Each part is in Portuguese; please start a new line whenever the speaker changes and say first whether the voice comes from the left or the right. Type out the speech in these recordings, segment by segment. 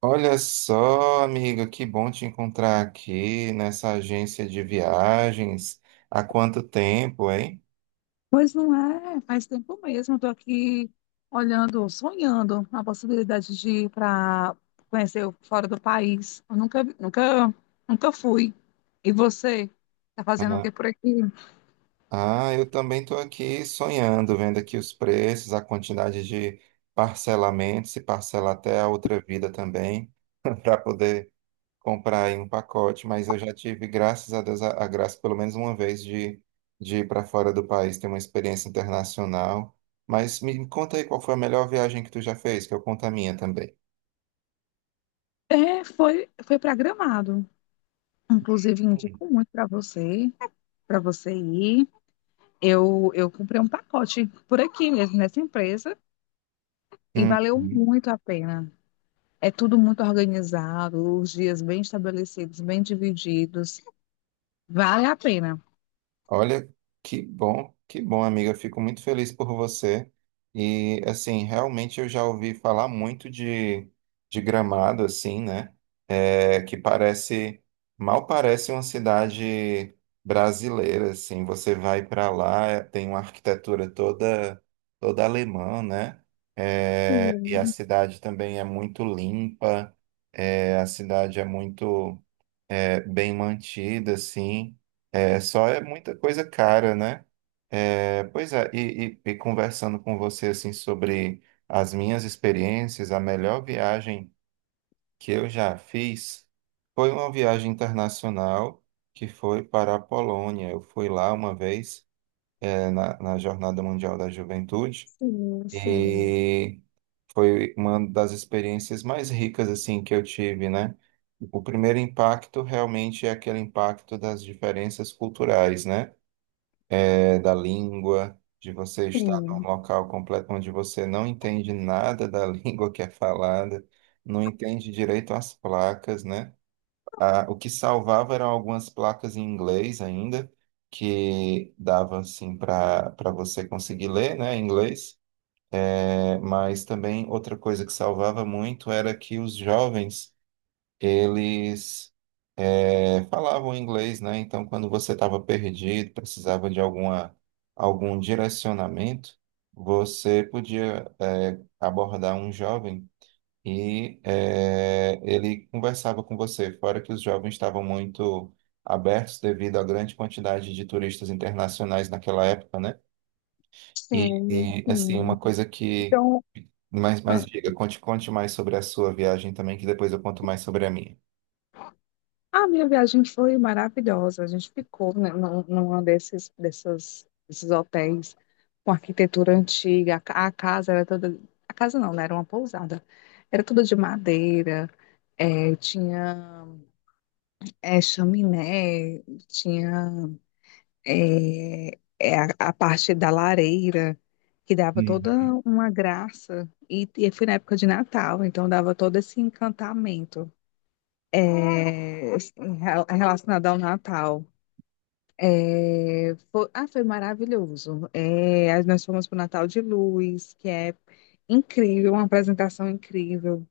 right: Olha só, amiga, que bom te encontrar aqui nessa agência de viagens. Há quanto tempo, hein?
left: Pois não é, faz tempo mesmo. Estou aqui olhando, sonhando a possibilidade de ir para conhecer fora do país. Eu nunca, vi- nunca, nunca fui. E você? Tá fazendo o
right: Ah,
left: que por aqui?
right: eu também estou aqui sonhando, vendo aqui os preços, a quantidade de parcelamento, se parcela até a outra vida também, para poder comprar aí um pacote. Mas eu já tive, graças a Deus, a graça pelo menos uma vez de ir para fora do país, ter uma experiência internacional. Mas me conta aí qual foi a melhor viagem que tu já fez, que eu conto a minha também.
left: Foi para Gramado. Inclusive, indico muito para você para você ir. Eu comprei um pacote por aqui mesmo, nessa empresa, e valeu
right: Uhum.
left: muito a pena. É tudo muito organizado, os dias bem estabelecidos, bem divididos. Vale a pena.
right: Olha, que bom, amiga. Fico muito feliz por você. E, assim, realmente eu já ouvi falar muito de Gramado, assim, né? É, que parece, mal parece uma cidade brasileira, assim. Você vai para lá, tem uma arquitetura toda alemã, né? É, e a
left: Sim,
right: cidade também é muito limpa, é, a cidade é muito. É, bem mantida, assim. É, só é muita coisa cara, né? É, pois é, e conversando com você, assim, sobre as minhas experiências, a melhor viagem que eu já fiz foi uma viagem internacional que foi para a Polônia. Eu fui lá uma vez, é, na Jornada Mundial da Juventude
left: sim, sim,
right: e foi uma das experiências mais ricas assim que eu tive, né? O primeiro impacto realmente é aquele impacto das diferenças culturais, né? É, da língua, de você estar num
left: sim,
right: local completo onde você não entende nada da língua que é falada, não entende direito as placas, né? Ah, o que salvava eram algumas placas em inglês ainda, que dava assim para você conseguir ler, né, em inglês né? Mas também outra coisa que salvava muito era que os jovens, eles falavam inglês, né? Então, quando você estava perdido, precisava de alguma, algum direcionamento, você podia abordar um jovem e ele conversava com você. Fora que os jovens estavam muito abertos devido à grande quantidade de turistas internacionais naquela época, né?
left: sim,
right: E, assim,
left: sim.
right: uma coisa que.
left: Então,
right: Mas
left: a
right: diga, conte, conte mais sobre a sua viagem também, que depois eu conto mais sobre a minha.
left: a minha viagem foi maravilhosa. A gente ficou, né, numa desses hotéis com arquitetura antiga. A casa era toda. A casa não, né? Era uma pousada. Era toda de madeira, tinha chaminé, tinha. A parte da lareira, que dava toda
right: Hum,
left: uma graça. E foi na época de Natal, então dava todo esse encantamento, é, relacionado ao Natal. Foi maravilhoso. É, aí nós fomos para o Natal de Luz, que é incrível, uma apresentação incrível.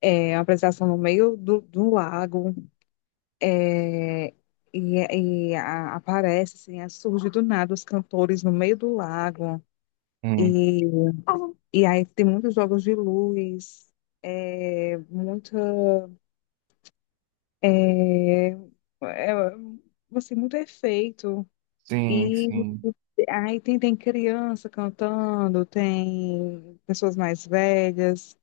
left: É uma apresentação no meio do lago. é, e, aparece, assim, surge do nada os cantores no meio do lago.
right: hum.
left: E, e aí tem muitos jogos de luz, é, muito, é, é, assim, muito efeito.
right: Sim,
left: E
right: sim.
left: aí tem, tem criança cantando, tem pessoas mais velhas,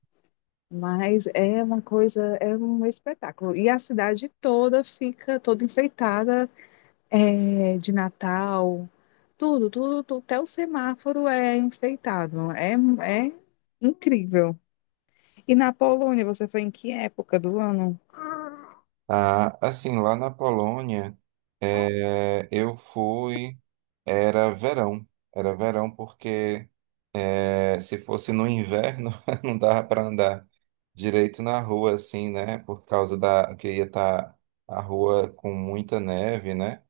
left: mas é uma coisa, é um espetáculo. E a cidade toda fica toda enfeitada, é, de Natal, tudo, tudo, tudo, até o semáforo é enfeitado. É, é incrível. E na Polônia, você foi em que época do ano?
right: Ah, assim, lá na Polônia,
left: Ah.
right: é, eu fui. Era verão. Era verão porque é, se fosse no inverno, não dava para andar direito na rua, assim, né? Por causa da que ia estar a rua com muita neve, né?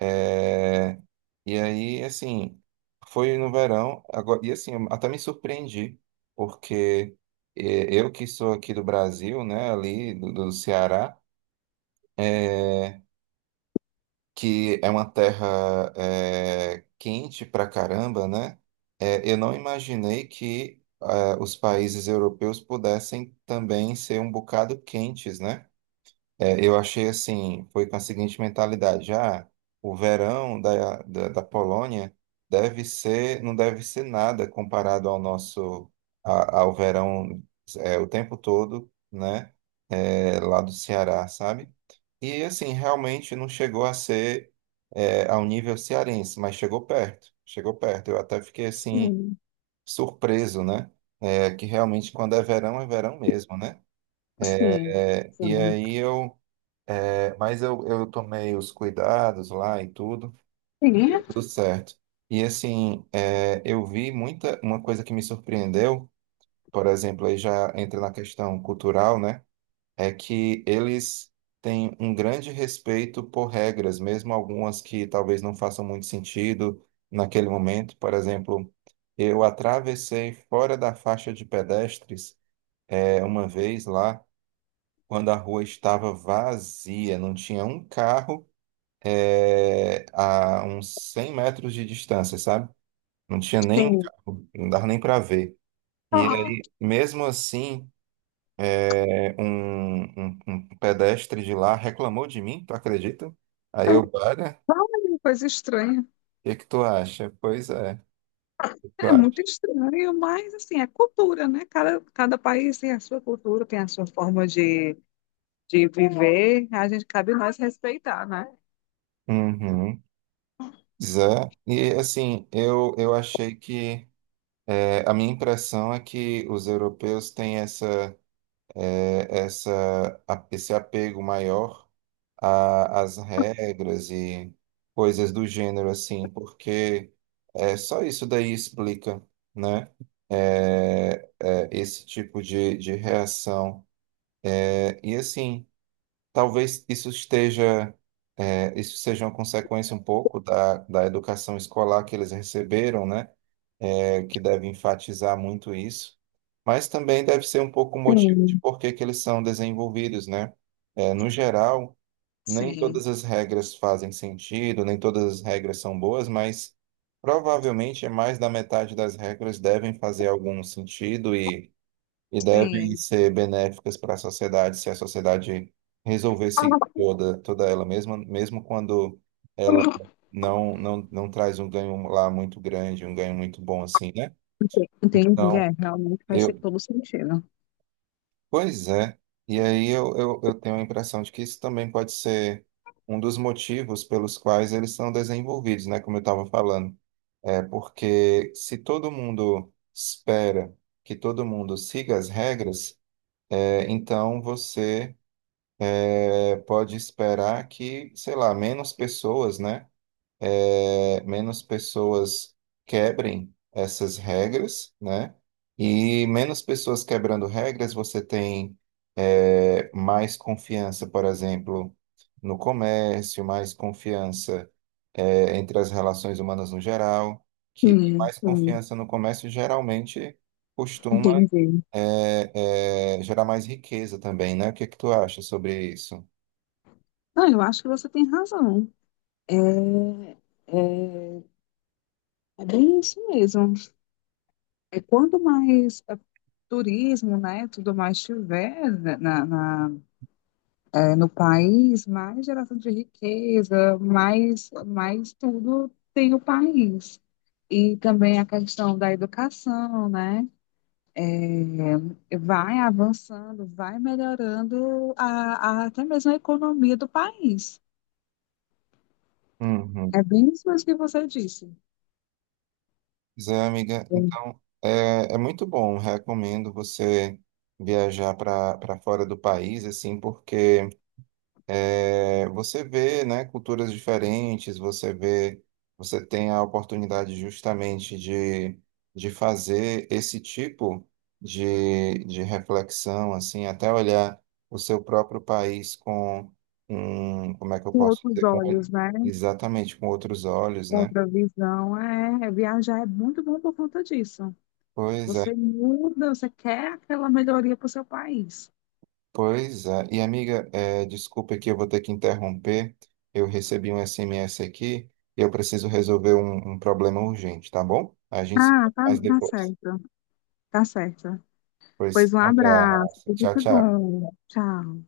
right: É, e aí, assim, foi no verão, agora, e assim, eu até me surpreendi, porque eu que sou aqui do Brasil, né, ali do Ceará, eh, que é uma terra quente pra caramba, né, eu não imaginei que ah, os países europeus pudessem também ser um bocado quentes, né? É, eu achei assim, foi com a seguinte mentalidade, já o verão da Polônia deve ser, não deve ser nada comparado ao nosso, a- ao verão é, o tempo todo, né, é, lá do Ceará, sabe? E assim, realmente não chegou a ser é, ao nível cearense, mas chegou perto, chegou perto. Eu até fiquei assim,
left: Sim,
right: surpreso, né, é, que realmente quando é verão mesmo, né?
left: sim,
right: É, e
left: sim.
right: aí eu mas eu tomei os cuidados lá e tudo, e
left: Sim,
right: deu
left: é,
right: tudo certo. E assim, é, eu vi muita, uma coisa que me surpreendeu, por exemplo, aí já entra na questão cultural, né? É que eles têm um grande respeito por regras, mesmo algumas que talvez não façam muito sentido naquele momento. Por exemplo, eu atravessei fora da faixa de pedestres, é, uma vez lá, quando a rua estava vazia, não tinha um carro é, a uns 100 metros de distância, sabe? Não tinha nem um
left: sim.
right: carro, não dava nem para ver. E aí, mesmo assim, é, um pedestre de lá reclamou de mim, tu acredita? Aí eu, olha,
left: Olha, coisa estranha.
right: o que que tu acha? Pois é, o que tu
left: É muito
right: acha?
left: estranho, mas assim, é cultura, né? Cada país tem a sua cultura, tem a sua forma de viver. A gente cabe nós respeitar, né?
right: Uhum. Zé. E assim, eu achei que é, a minha impressão é que os europeus têm essa, é, essa, a- esse apego maior a- as regras e coisas do gênero, assim, porque é, só isso daí explica, né? É, é, esse tipo de reação. É, e assim, talvez isso esteja, é, isso seja uma consequência um pouco da educação escolar que eles receberam, né? É, que deve enfatizar muito isso. Mas também deve ser um pouco o motivo de
left: Sim.
right: por que que eles são desenvolvidos, né? É, no geral, nem
left: Sim,
right: todas as regras fazem sentido, nem todas as regras são boas, mas provavelmente é mais da metade das regras devem fazer algum sentido e devem
left: sim.
right: ser benéficas para a sociedade se a sociedade resolver seguir toda, toda ela, mesma mesmo quando ela não traz um ganho lá muito grande, um ganho muito bom assim, né?
left: Entendi.
right: Então,
left: É, realmente faz ser
right: eu,
left: todo sentido.
right: pois é, e aí eu tenho a impressão de que isso também pode ser um dos motivos pelos quais eles são desenvolvidos, né? Como eu estava falando. É porque se todo mundo espera que todo mundo siga as regras, é, então você é, pode esperar que, sei lá, menos pessoas, né? É, menos pessoas quebrem essas regras, né? E menos pessoas quebrando regras, você tem é, mais confiança, por exemplo, no comércio, mais confiança é, entre as relações humanas no geral, que
left: Sim,
right: mais
left: sim,
right: confiança no comércio geralmente costuma
left: entendi.
right: é, é, gerar mais riqueza também, né? O que é que tu acha sobre isso?
left: Não, eu acho que você tem razão. É, é, É bem isso mesmo. Quanto mais turismo, né, tudo mais tiver, né, no país, mais geração de riqueza, mais, mais tudo tem o país. E também a questão da educação, né, é, vai avançando, vai melhorando até mesmo a economia do país. É bem isso mesmo que você disse.
right: Pois é, amiga.
left: Com
right: Então, é, é muito bom. Recomendo você viajar para fora do país, assim, porque é, você vê, né, culturas diferentes, você vê, você tem a oportunidade justamente de fazer esse tipo de reflexão, assim, até olhar o seu próprio país com um, como é que eu posso
left: outros
right: dizer, com,
left: olhos, né,
right: exatamente com outros olhos,
left: com
right: né?
left: outra visão, é, viajar é muito bom por conta disso.
right: Pois é.
left: Você muda, você quer aquela melhoria para o seu país.
right: Pois é. E amiga, é, desculpa que eu vou ter que interromper. Eu recebi um SMS aqui e eu preciso resolver um problema urgente, tá bom? A gente se
left: Ah,
right: fala
left: tá,
right: mais
left: tá
right: depois.
left: certo. Tá certo.
right: Pois,
left: Pois um
right: um
left: abraço,
right: abraço.
left: tudo
right: Tchau,
left: de
right: tchau.
left: bom. Tchau.